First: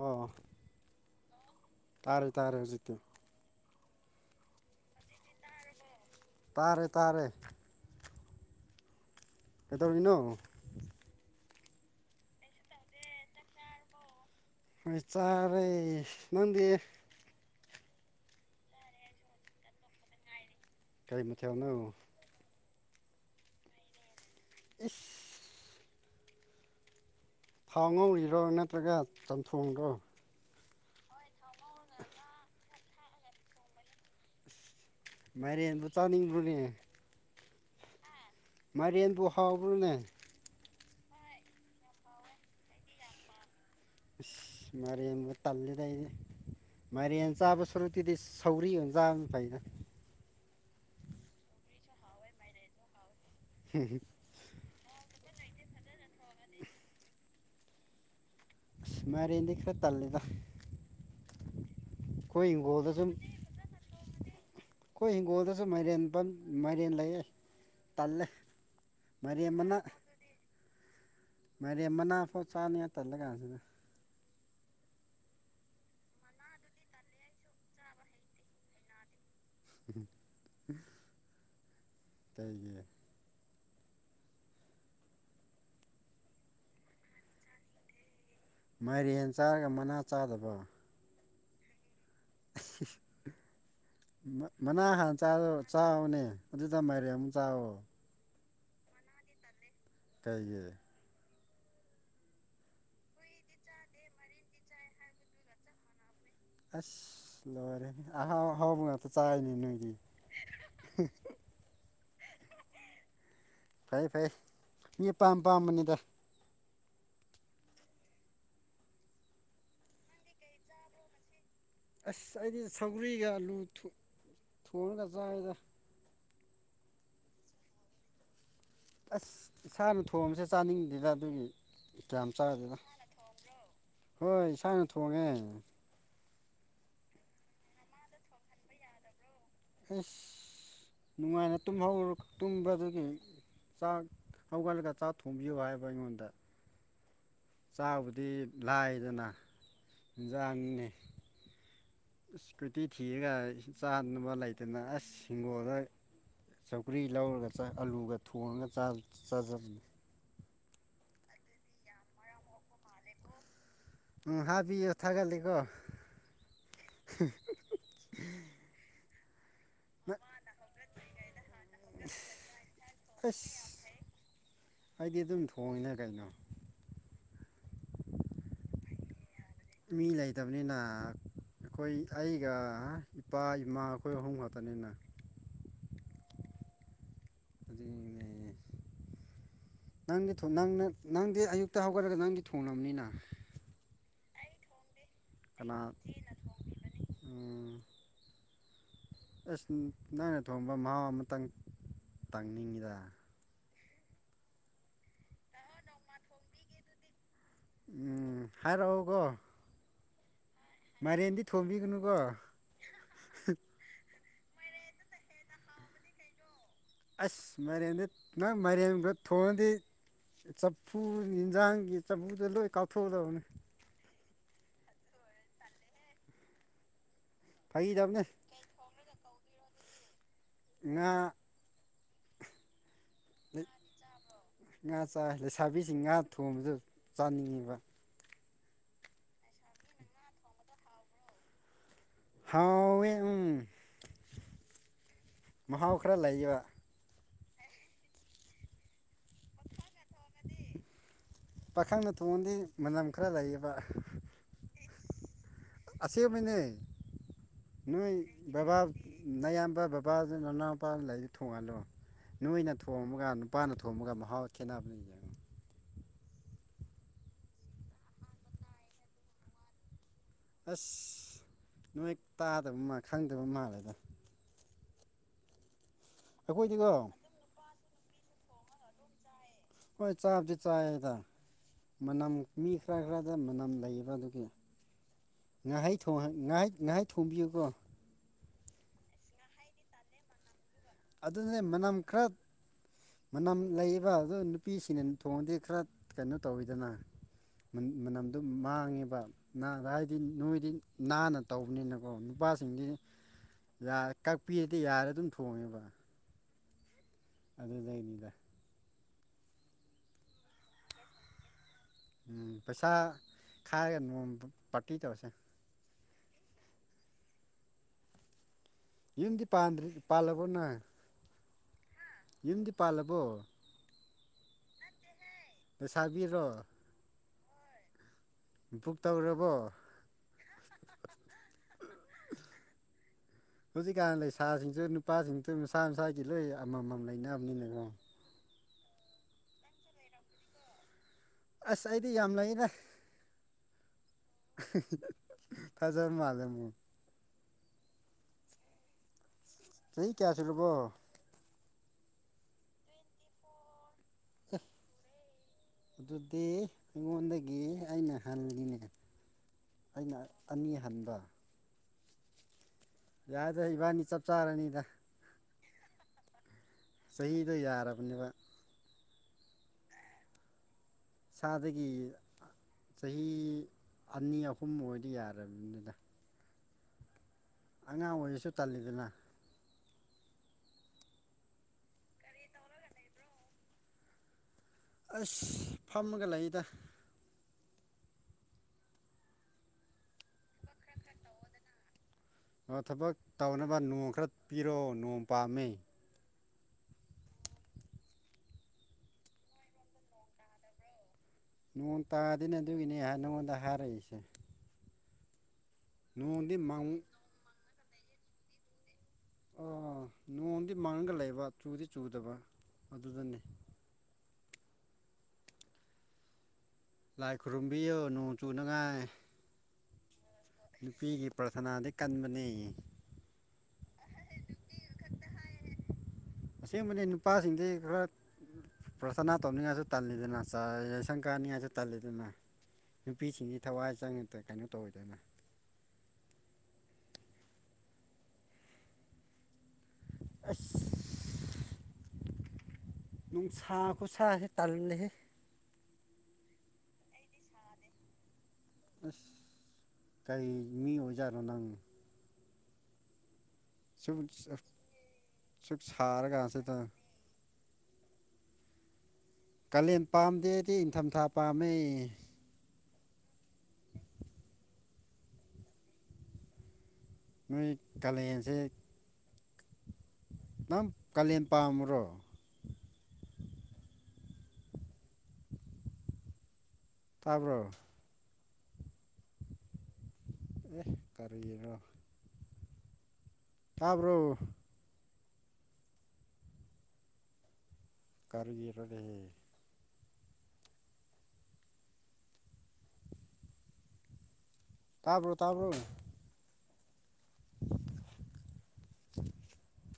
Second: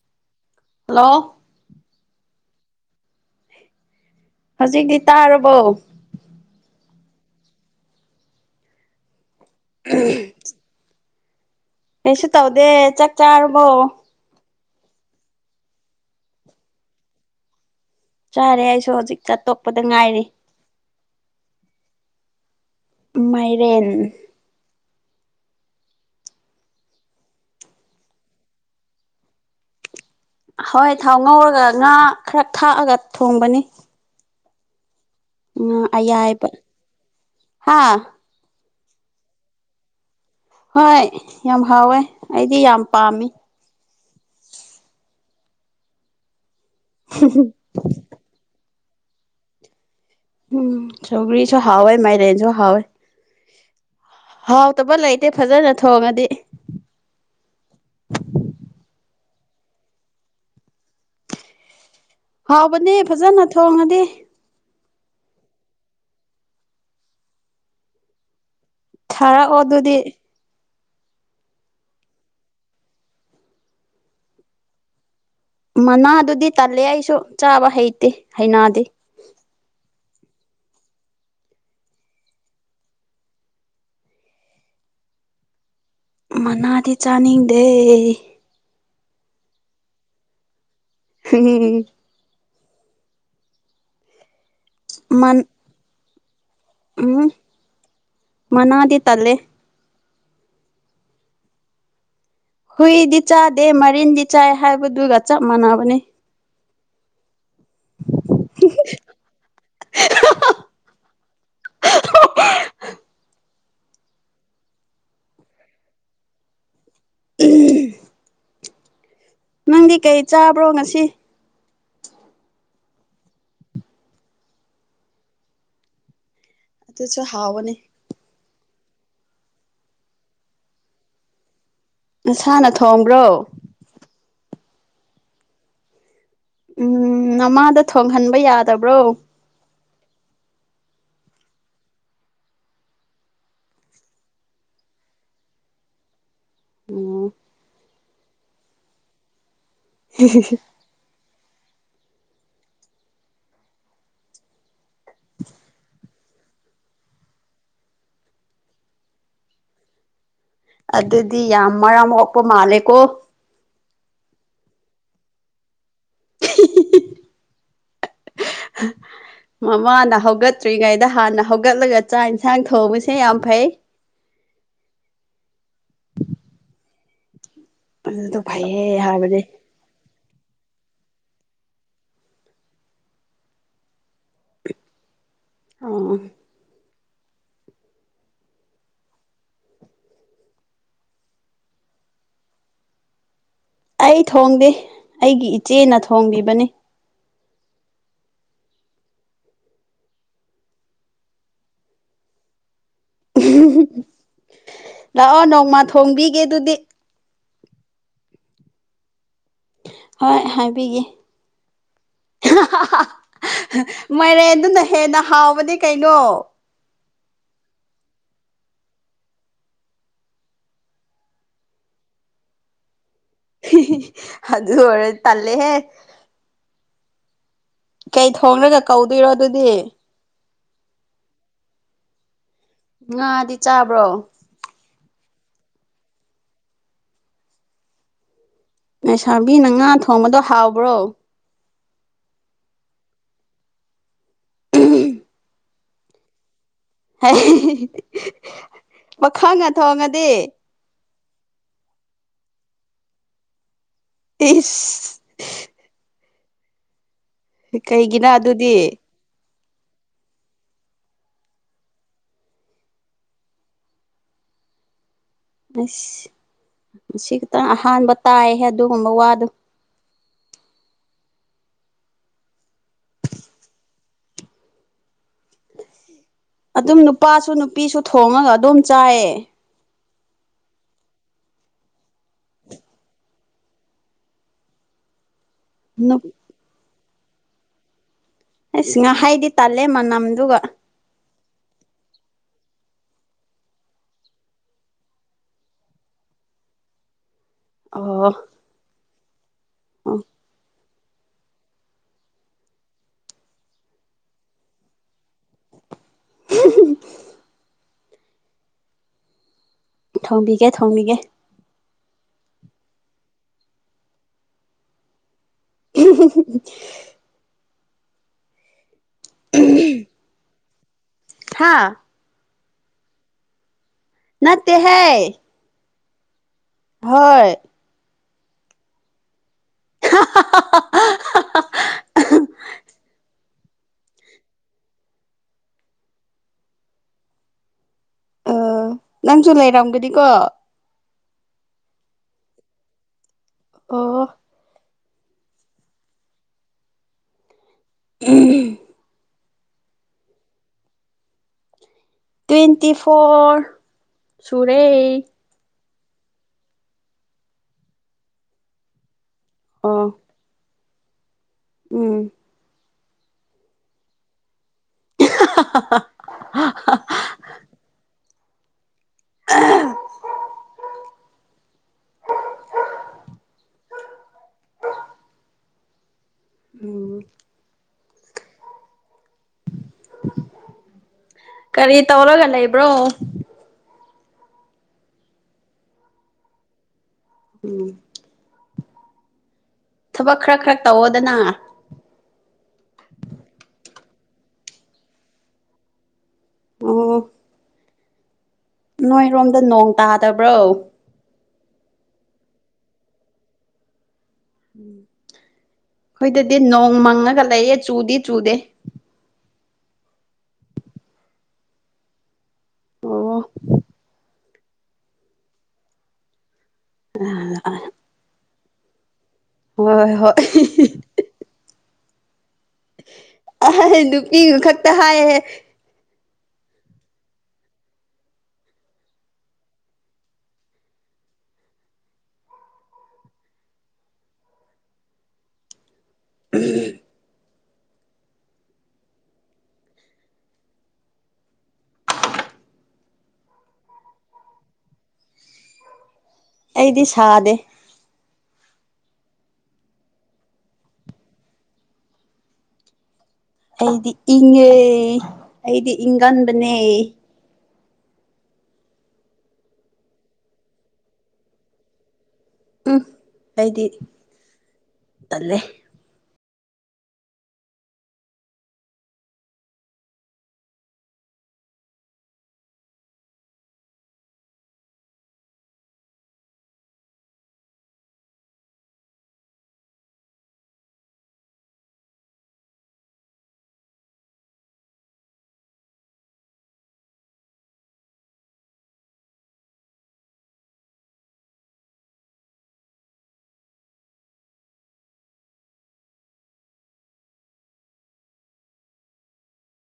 ꯑꯣꯥ ꯍꯜꯂꯣ ꯇꯥꯔꯦ ꯇꯥꯔꯦ ꯍꯨꯖꯤꯛꯇꯤ ꯍꯧꯖꯤꯛꯇꯤ ꯇꯥꯔꯕꯣ? ꯇꯥꯔꯦ ꯇꯥꯔꯦ ꯀꯗꯧꯔꯤꯅꯣ? ꯀꯩꯁꯨ ꯇꯧꯗꯦ ꯆꯥꯛ ꯆꯥꯔꯕꯣ? ꯍꯣꯏ ꯆꯥꯔꯦ ꯅꯪꯗꯤ ꯆꯥꯔꯦ ꯑꯩꯁꯨ ꯍꯧꯖꯤꯛꯇ ꯇꯣꯛꯄꯗ ꯉꯥꯏꯔꯤ꯫ ꯀꯩ ꯃꯊꯦꯜꯅꯣ? ꯃꯥꯏꯔꯦꯟ ꯏꯁ ꯊꯥꯎ ꯉꯧꯔꯤꯔꯣ ꯅꯠꯇ꯭ꯔꯒ ꯆꯝꯊꯣꯡꯔꯣ? ꯍꯣꯏ ꯊꯥꯎ ꯉꯧꯔꯒ ꯉꯥ ꯈꯔ ꯊꯥꯛꯑꯒ ꯊꯣꯡꯕꯅꯤ꯫ ꯎꯝ ꯃꯥꯏꯔꯦꯟꯕꯨ ꯑꯌꯥꯏꯕ ꯆꯥꯅꯤꯡꯕ꯭ꯔꯣꯅꯦ ꯍꯥꯥ ꯃꯥꯏꯔꯦꯟꯕꯨ ꯍꯥꯎꯕ꯭ꯔꯣꯅꯦ? ꯍꯣꯏ ꯌꯥꯝ ꯍꯥꯎꯋꯦ ꯑꯩꯗꯤ ꯌꯥꯝ ꯄꯥꯝꯃꯤ꯫ ꯏꯁ ꯃꯥꯏꯔꯦꯟꯕꯨ ꯇꯜꯂꯤꯗ ꯑꯩꯗꯤ ꯃꯥꯏꯔꯦꯟ ꯆꯥꯕ ꯗꯨꯗꯤ ꯁꯧꯒ꯭ꯔꯤ ꯑꫭꯏꯅ ꯆꯥꯕꯅ ꯐꯩꯗꯥ ꯎꯝ ꯁꯧꯒ꯭ꯔꯤꯁꯨ ꯍꯥꯥꯎꯋꯦ ꯃꯥꯥꯏꯔꯦꯟꯁꯨ ꯍꯥꯥꯎꯋꯦ꯫ [unintelligible] ꯍꯥꯎꯇꯕ ꯂꯩꯇꯦ ꯐꯖꯅ ꯊꯣꯡꯉꯗꯤ ꯑꯁ ꯃꯥꯔꯦꯟꯗꯤ ꯈꯔ ꯇꯜꯂꯤꯗ꯫ ꯑꯩꯈꯣꯏ ꯍꯥꯎꯕꯅꯦ ꯍꯤꯡꯒꯣꯜꯗꯁꯨꯨꯝ ꯐꯖꯅ ꯊꯣꯡꯉꯗꯤ ꯑꯩꯈꯣꯏ ꯍꯤꯡꯒꯣꯜꯗꯁꯨ ꯃꯥꯏꯔꯦꯟ ꯄꯟ ꯃꯥꯏꯔꯦꯟ ꯂꯩꯌꯦ ꯇꯜꯂꯦ ꯃꯥꯏꯔꯦꯟ ꯊꯥꯔꯛꯑꯣ ꯃꯅꯥ ꯑꯗꯨꯗꯤ ꯃꯥꯏꯔꯦꯟ ꯃꯅꯥ ꯐꯥꯎ ꯆꯥꯅꯤꯉꯥꯏ ꯇꯜꯂ ꯀꯥꯟꯁꯤꯗ ꯃꯅꯥꯗꯨꯗꯤ ꯇꯜꯂꯦ ꯑꯩꯁꯨ ꯆꯥꯕ ꯍꯩꯇꯦ ꯍꯩꯅꯥꯗꯦ ꯀꯩꯒꯤ ꯃꯅꯥꯗꯤ ꯆꯥꯅꯤꯡꯗꯦ ꯃꯥꯏꯔꯦꯟ ꯆꯥꯔꯒ ꯃꯅꯥ ꯆꯥꯗꯕ [unintelligible] ꯃꯠ ꯃꯅꯥ ꯍꯥꯟ ꯃꯟ ꯆꯥꯗꯧ ꯆꯥꯎꯅꯦ ꯑꯗꯨꯗ ꯃꯥꯏꯔꯦꯟ ꯎꯝ ꯑꯃꯨꯛ ꯆꯥꯎꯋꯣ ꯃꯅꯥꯗꯤ ꯇꯜꯂꯦ ꯀꯩꯒꯤ ꯍꯨꯏꯗꯤ ꯆꯥꯗꯦ ꯃꯥꯏꯔꯦꯟꯗꯤ ꯆꯥꯏ ꯍꯥꯏꯕꯗꯨꯒ ꯆꯞ ꯃꯥꯟꯅꯕꯅꯤ ꯑꯁ ꯂꯣꯏꯔꯦꯍꯦ ꯑꯍꯥꯎ ꯑꯍꯥꯎꯕ ꯉꯥꯛꯇ ꯆꯥꯏꯅꯦ ꯅꯣꯏꯗꯤ ꯐꯩ ꯐꯩ ꯃꯤ ꯑꯄꯥꯝ ꯄꯥꯝꯕꯅꯤꯗ [unintelligible] ꯅꯪꯗꯤ ꯀꯩ ꯆꯥꯕ꯭ꯔꯣ ꯉꯁꯤ ꯑꯁ ꯑꯩꯗꯤ ꯁꯧꯒꯔꯤꯒ ꯑꯂꯨ ꯊꯨꯛ ꯊꯣꯡꯉꯒ ꯆꯥꯏꯗ ꯑꯗꯨꯁꯨ ꯍꯥꯎꯕꯅꯦ ꯑꯁ ꯏꯁꯥꯅ ꯊꯣꯡꯕꯁꯦ ꯆꯥꯅꯤꯡꯗꯦꯗ ꯑꯗꯨꯒꯤ ꯀꯌꯥꯝ ꯅꯁꯥꯅ ꯆꯥꯗꯦꯗ ꯊꯣꯡꯕ꯭ꯔꯣ ꯍꯣꯏ ꯏꯁꯥꯅ ꯊꯣꯡꯉꯦ ꯎꯝ ꯅꯃꯥꯗ ꯊꯣꯡꯍꯟꯕ ꯌꯥꯗꯕ꯭ꯔꯣ ꯑꯩꯁ ꯅꯨꯡꯉꯥꯏꯅ ꯇꯨꯝꯍꯧꯔ ꯇꯨꯝꯕ ꯑꯗꯨꯒꯤ ꯆꯥꯛ ꯍꯧꯒꯠꯂꯒ ꯆꯥꯛ ꯊꯣꯡꯕꯤꯌꯨ ꯍꯥꯏꯕ ꯑꯩꯉꯣꯟꯗ ꯎꯝ ꯆꯥꯛꯕꯨꯗꯤ ꯂꯥꯏꯗꯅ ꯍꯤꯟꯖꯥꯡꯅꯤꯅꯦ ꯏꯁ ꯀꯨꯏꯇꯤ ꯊꯤꯔꯒ ꯆꯥꯅꯕ ꯂꯩꯇꯅ ꯑꯁ ꯍꯤꯡꯒꯣꯜꯗꯩ ꯁꯧꯒ꯭ꯔꯤ ꯂꯧꯔꯒ ꯆꯥꯏ ꯑꯂꯨꯒ ꯊꯣꯡꯉꯒ ꯆꯥ ꯆꯥꯖꯕꯅꯦ ꯑꯗꯨꯗꯤ ꯌꯥꯝ ꯃꯔꯝ ꯃꯣꯛꯄ ꯃꯥꯜꯂꯦꯀꯣ ꯎꯝ ꯍꯥꯞꯄꯤꯌꯣ ꯊꯥꯒꯠꯂꯤꯀꯣ [unintelligible] [inaudible] ꯃꯃꯥꯅ ꯍꯧꯒꯠꯇ꯭ꯔꯤꯉꯩꯗ ꯍꯥꯟꯅ ꯍꯧꯒꯠꯂꯒ ꯆꯥꯛ ꯏꯟꯁꯥꯡ ꯊꯣꯡꯕꯁꯦ ꯌꯥꯝ ꯑꯁ ꯐꯩ ꯑꯩꯗꯤ ꯑꯗꯨꯝ ꯊꯣꯡꯉꯤꯅ ꯀꯩꯅꯣ ꯑꯗꯨꯗꯣ ꯐꯩꯌꯦ ꯍꯥꯏꯕꯅꯦ ꯃꯤ ꯂꯩꯇꯕꯅꯤꯅ ꯑꯩꯈꯣꯏ ꯑꯩꯒ ꯏꯄꯥ ꯏꯃꯥ ꯑꯩꯈꯣꯏ ꯑꯍꯨꯝ ꯈꯛꯇꯅꯤꯅ ꯑ ꯑꯗꯨꯏꯅꯤꯅꯦ ꯅꯪꯗꯤ ꯊꯣꯡ ꯅꯪꯅ ꯅꯪꯗꯤ ꯑꯌꯨꯛꯇ ꯍꯧꯒꯠꯂꯒ ꯅꯪꯗꯤ ꯊꯣꯡꯂꯝꯅꯤꯅ ꯑꯩ ꯊꯣꯡꯗꯦ ꯑꯩꯒꯤ ꯀꯅꯥ ꯏꯆꯦꯅ ꯊꯣꯡꯕꯤꯕꯅꯤ ꯎꯝ ꯑꯁ ꯅꯪꯅ ꯊꯣꯡꯕ ꯃꯍꯥꯎ ꯑꯃꯇꯪ ꯇꯪꯅꯤꯡꯉꯤꯗ ꯂꯥꯛꯑꯣ ꯅꯣꯡꯃ ꯊꯣꯡꯕꯤꯒꯦ ꯑꯗꯨꯗꯤ ꯎꯝ ꯍꯥꯏꯔꯛꯑꯣꯀꯣ ꯍꯣꯏ ꯍꯥꯏꯕꯤꯒꯦ ꯃꯥꯏꯔꯦꯟꯗꯤ ꯊꯣꯡꯕꯤꯒꯅꯨꯀꯣ ꯃꯥꯏꯔꯦꯟꯗꯨꯅ ꯍꯦꯟꯅ ꯍꯥꯎꯕꯅꯤ ꯀꯩꯅꯣ ꯑꯁ ꯃꯥꯏꯔꯦꯟꯗꯨ ꯅꯪ ꯃꯥꯏꯔꯦꯟꯕꯨ ꯊꯣꯡꯉꯗꯤ ꯆꯐꯨ ꯌꯦꯟꯖꯥꯡꯒꯤ ꯆꯐꯨꯗ ꯂꯣꯏ ꯀꯥꯎꯊꯣꯛꯑꯗꯕꯅꯤ ꯑꯗꯨ ꯑꯣꯏꯔ ꯇꯜꯂꯦꯍꯦ ꯐꯥꯒꯤꯗꯕꯅꯤ ꯀꯩ ꯊꯣꯡꯂꯒ ꯀꯧꯗꯣꯏꯔꯣ ꯑꯗꯨꯗꯤ ꯉꯥ ꯉꯥꯗꯤ ꯆꯥꯕ꯭ꯔꯣ ꯉꯥ ꯆꯥꯏ ꯂꯩꯁꯥꯕꯤꯁꯤꯡ ꯉꯥ ꯊꯣꯡꯕꯗꯨ ꯆꯥꯅꯤꯡꯉꯦꯕ ꯂꯩꯁꯥꯕꯤꯅ ꯉꯥ ꯊꯣꯡꯕꯗꯣ ꯍꯥꯎꯕ꯭ꯔꯣ ꯍꯥꯎꯋꯦ ꯎꯝ ꯎꯝ ꯃꯍꯥꯎ ꯈꯔ ꯂꯩꯌꯦꯕ ꯍ ꯄꯈꯪꯅ ꯊꯣꯡꯉꯗꯤ ꯄꯥꯈꯪꯅ ꯊꯣꯡꯉꯗꯤ ꯃꯅꯝ ꯈꯔ ꯂꯩꯌꯦꯕ ꯏꯁ ꯑꯁꯦꯝꯕꯩꯅꯦ ꯅꯣꯏ ꯀꯩꯒꯤꯔ ꯑꯗꯨꯗꯤ ꯕꯕꯥ ꯅꯌꯥꯝꯕ ꯕꯕꯥ ꯅꯅꯥꯎꯄꯥ ꯂꯩꯗꯤ ꯊꯣꯡꯍꯜꯂꯣ ꯅꯣꯏꯅ ꯊꯣꯡꯕꯒ ꯅꯨꯄꯥꯅ ꯊꯣꯡꯕꯒ ꯃꯍꯥꯎ ꯈꯦꯠꯅꯕꯅꯦ ꯌꯦꯡꯉꯨ ꯑꯁ ꯉꯁꯤ ꯈꯤꯇꯪ ꯑꯍꯥꯟꯕ ꯇꯥꯏꯍꯦ ꯑꯗꯨꯒꯨꯝꯕ ꯋꯥꯗꯣ ꯑꯁ ꯅꯣꯏ ꯇꯥꯗꯕ ꯃꯥꯜ ꯈꯪꯗꯕ ꯃꯥꯜꯂꯦꯗ ꯑꯩꯈꯣꯏꯗꯤꯀꯣ ꯑꯗꯨꯝ ꯅꯨꯄꯥꯁꯨ ꯅꯨꯄꯤꯁꯨ ꯊꯣꯡꯉꯒ ꯑꯗꯨꯝ ꯆꯥꯏꯌꯦ ꯍꯣꯏ ꯆꯥꯕꯗꯤ ꯆꯥꯏꯌꯦꯗ ꯃꯅꯝ ꯃꯤ ꯈꯔ ꯈꯔꯗ ꯃꯅꯝ ꯂꯩꯕ ꯑꯗꯨꯒꯤ ꯉꯥꯍꯩ ꯊꫭꯡꯍꯟ ꯉꯥꯍꯩ ꯉꯥꯍꯩ ꯊꯣꯡꯕꯤꯌꯨꯀꯣ ꯑꯁ ꯉꯥꯍꯩꯗꯤ ꯇꯜꯂꯦ ꯃꯅꯝꯗꯨꯒ ꯑꯗꯨꯅꯦ ꯃꯅꯝ ꯈꯔ ꯃꯅꯝ ꯂꯩꯕ ꯑꯗꯨ ꯅꯨꯄꯤꯁꯤꯡꯅ ꯊꯣꯡꯒꯗꯤ ꯈꯔ ꯀꯩꯅꯣ ꯇꯧꯋꯤꯗꯅ ꯑꯣ ꯃꯅꯝꯗꯨ ꯃꯥꯡꯉꯦꯕ ꯅꯥꯗ ꯍꯥꯏꯗꯤ ꯑꯣ ꯅꯣꯏꯗꯤ ꯅꯥꯟꯅ ꯇꯧꯕꯅꯤꯅꯀꯣ ꯅꯨꯄꯥꯁꯤꯡꯗꯤ ꯌꯥ ꯀꯥꯛꯄꯤꯔꯗꯤ ꯌꯥꯔ ꯑꯗꯨꯝ ꯊꯣꯡꯉꯦꯕ [unintelligible] ꯑꯗꯨꯗꯩꯅꯤꯗ ꯊꯣꯡꯕꯤꯒꯦ ꯊꯣꯡꯕꯤꯒꯦ ꯎꯝ ꯄꯩꯁꯥ ꯈꯥꯏꯔꯒ ꯅꯣꯡꯃ ꯄꯥꯔꯇꯤ ꯇꯧꯔꯁꯦ [inaudible] ꯌꯨꯝꯗꯤ ꯄꯥꯟꯗ꯭ꯔꯤ ꯄꯥꯜꯂꯕꫭ ꯅꯪ ꯍꯥ ꯌꯨꯝꯗꯤ ꯄꯥꯜꯂꯕꯣ ꯅꯠꯇꯦꯍꯦ ꯂꯩꯁꯥꯥꯕꯤꯔꯣ ꯍꯣꯏ ꯕꯨꯛ ꯇꯧꯔꯕꯣ [unintelligible] ꯍꯧꯖꯤꯛꯀꯥꯟ ꯂꯩꯁꯥꯁꯤꯡꯁꯨ ꯅꯨꯄꯥꯁꯤꯡꯁꯨ ꯃꯁꯥ ꯃꯁꯥꯒꯤ ꯂꯣꯏ ꯑꯃꯃꯝ ꯂꯩꯅꯕꯅꯤꯅꯀꯣ ꯑꯣ ꯅꯪꯁꯨ ꯂꯩꯔꯝꯒꯅꯤꯀꯣ ꯑꯁ ꯑꯩꯗꯤ ꯌꯥꯝ ꯂꯩꯔꯦ ꯑꯣ ꯐꯖꯔ ꯃꯥꯜꯦ ꯃꯨꯛ ꯎꯝ ꯆꯍꯤ ꯀꯌꯥ ꯁꯨꯔꯕꯣ ꯇ꯭ꯋꯦꯟꯇꯤ ꯐꯣꯔ ꯁꯨꯔꯦ ꯑꯗꯨꯗꯤ ꯑꯩꯉꯣꯟꯗꯒꯤ ꯑꯩꯅ ꯍꯟꯜꯂꯤꯅꯦ ꯑꯣ ꯑꯩꯅ ꯑꯅꯤ ꯍꯟꯕ ꯎꯝ ꯌꯥꯗ꯭ꯔꯦ ꯏꯕꯥꯅꯤ ꯆꯞ ꯆꯥꯔꯅꯤꯗ [unintelligible] [unintelligible] ꯆꯍꯤꯗ ꯌꯥꯔꯕꯅꯦꯕ [unintelligible] ꯁꯥꯗꯒꯤ ꯆꯍꯤ ꯑꯅꯤ ꯑꯍꯨꯝ ꯑꯣꯏꯗꯤ ꯌꯥꯔꯕꯅꯤꯗ ꯂꯨ ꯑꯉꯥꯡ ꯑꯣꯏꯔꯁꯨ ꯇꯜꯂꯤꯗꯅ ꯀꯔꯤ ꯇꯧꯔꯒ ꯂꯩꯕ꯭ꯔꯣ ꯑꯁ ꯐꯝꯃꯒ ꯂꯩꯗ ꯎꯝ ꯊꯕꯛ ꯈꯔ ꯈꯔ ꯇꯧꯋꯣꯗꯅ ꯊꯕꯛ ꯇꯧꯅꯕ ꯅꯣꯡ ꯈꯔ ꯄꯤꯔꯛꯑꯣ ꯅꯣꯡ ꯄꯥꯝꯃꯦ ꯑꯣ ꯅꯣꯏꯔꯣꯝꯗ ꯅꯣꯡ ꯇꯥꯗꯕ꯭ꯔꯣ ꯅꯣꯡ ꯇꯥꯗꯅꯦ ꯑꯗꯨꯒꯤꯅꯦ ꯅꯪꯉꯣꯟꯗ ꯍꯥꯏꯔꯛꯏꯁꯦ ꯅꯣꯡꯗꯤ ꯈꯣꯏꯗꯗꯤ ꯃꯪ ꯅꯣꯡ ꯃꯪꯉꯒ ꯂꯩꯌꯦ ꯆꯨꯗꯤ ꯆꯨꯗꯦ ꯑꯣ ꯅꯣꯡꯗꯤ ꯃꯥꯡꯒ ꯂꯩꯕ ꯆꯨꯗꯤ ꯆꯨꯗꯕ ꯑꯣ ꯑꯗꯨꯗꯅꯤ ꯂꯥꯏ ꯈꯨꯔꯨꯝꯕꯤꯌꯨ ꯅꯣꯡ ꯆꯨꯅꯉꯥꯏ ꯍꯣꯏ ꯍꯣꯏ ꯅꯨꯄꯤꯒꯤ ꯄ꯭ꯔꯊꯅꯥꯗꯤ ꯀꯟꯕꯅꯦ ꯅꯨꯄꯤ ꯒ ꯈꯛꯇ ꯍꯥꯏꯍꯦ ꯑꯁꯦꯡꯕꯅꯦ ꯅꯨꯄꯥꯁꯤꯡꯗꯤ ꯈꯔ ꯄ꯭ꯔꯁꯅꯥ ꯇꯧꯅꯤꯡꯉꯥꯏꯁꯨ ꯇꯜꯂꯤꯗꯅ ꯆꯥꯔ ꯌꯥꯏꯁꯪ ꯀꯥꯅꯤꯡꯉꯥꯏꯁꯨ ꯇꯜꯂꯤꯗꯅ ꯅꯨꯄꯤꯁꯤꯡꯁꯤ ꯊꯋꯥꯏ ꯆꯪꯉꯛꯇ ꯀꯩꯅꯣ ꯇꯧꯋꯤꯗꯅ ꯎꯝ ꯑꯁ ꯅꯨꯡꯁꯥ ꯈꯨꯁꯥꯁꯦ ꯇꯥꯜꯂꯦꯍꯦ ꯑꯩꯗꯤ ꯁꯥꯗꯦ ꯑꯁ ꯀꯥꯏ ꯃꯤ ꯑꯣꯏꯖꯥꯅꯣ ꯅꯪ ꯑꯩꯗꯤ ꯁꯨꯝ ꯏꯪꯉꯦ ꯁꯨꯛ ꯑꯩꯗꯤ ꯁꯥꯔꯒ ꯁꯤ ꯏꯪꯒꯟꯕꯅꯦ ꯇ ꯀꯥꯂꯦꯟ ꯄꯥꯝꯗꯦ ꯑꯩꯗꯤ ꯏꯟꯊꯝꯊꯥ ꯄꯥꯝꯃꯦ ꯎꯝ ꯑꯩꯗꯤ ꯇꯜꯂꯦ ꯅꯣꯏ ꯀꯥꯂꯦꯟꯁꯦ ꯅꯪ ꯀꯥꯂꯦꯟ ꯄꯥꯃꯨꯔꯣ ꯇꯥꯕ꯭ꯔꯣ ꯑꯦ ꯀꯔꯤꯔꯣ ꯇꯥꯕ꯭ꯔꯣ ꯀꯔꯒꯤꯔꯣꯅꯦ ꯇꯥꯕ꯭ꯔꯣ ꯇꯥꯕ꯭ꯔꯣ [inaudible]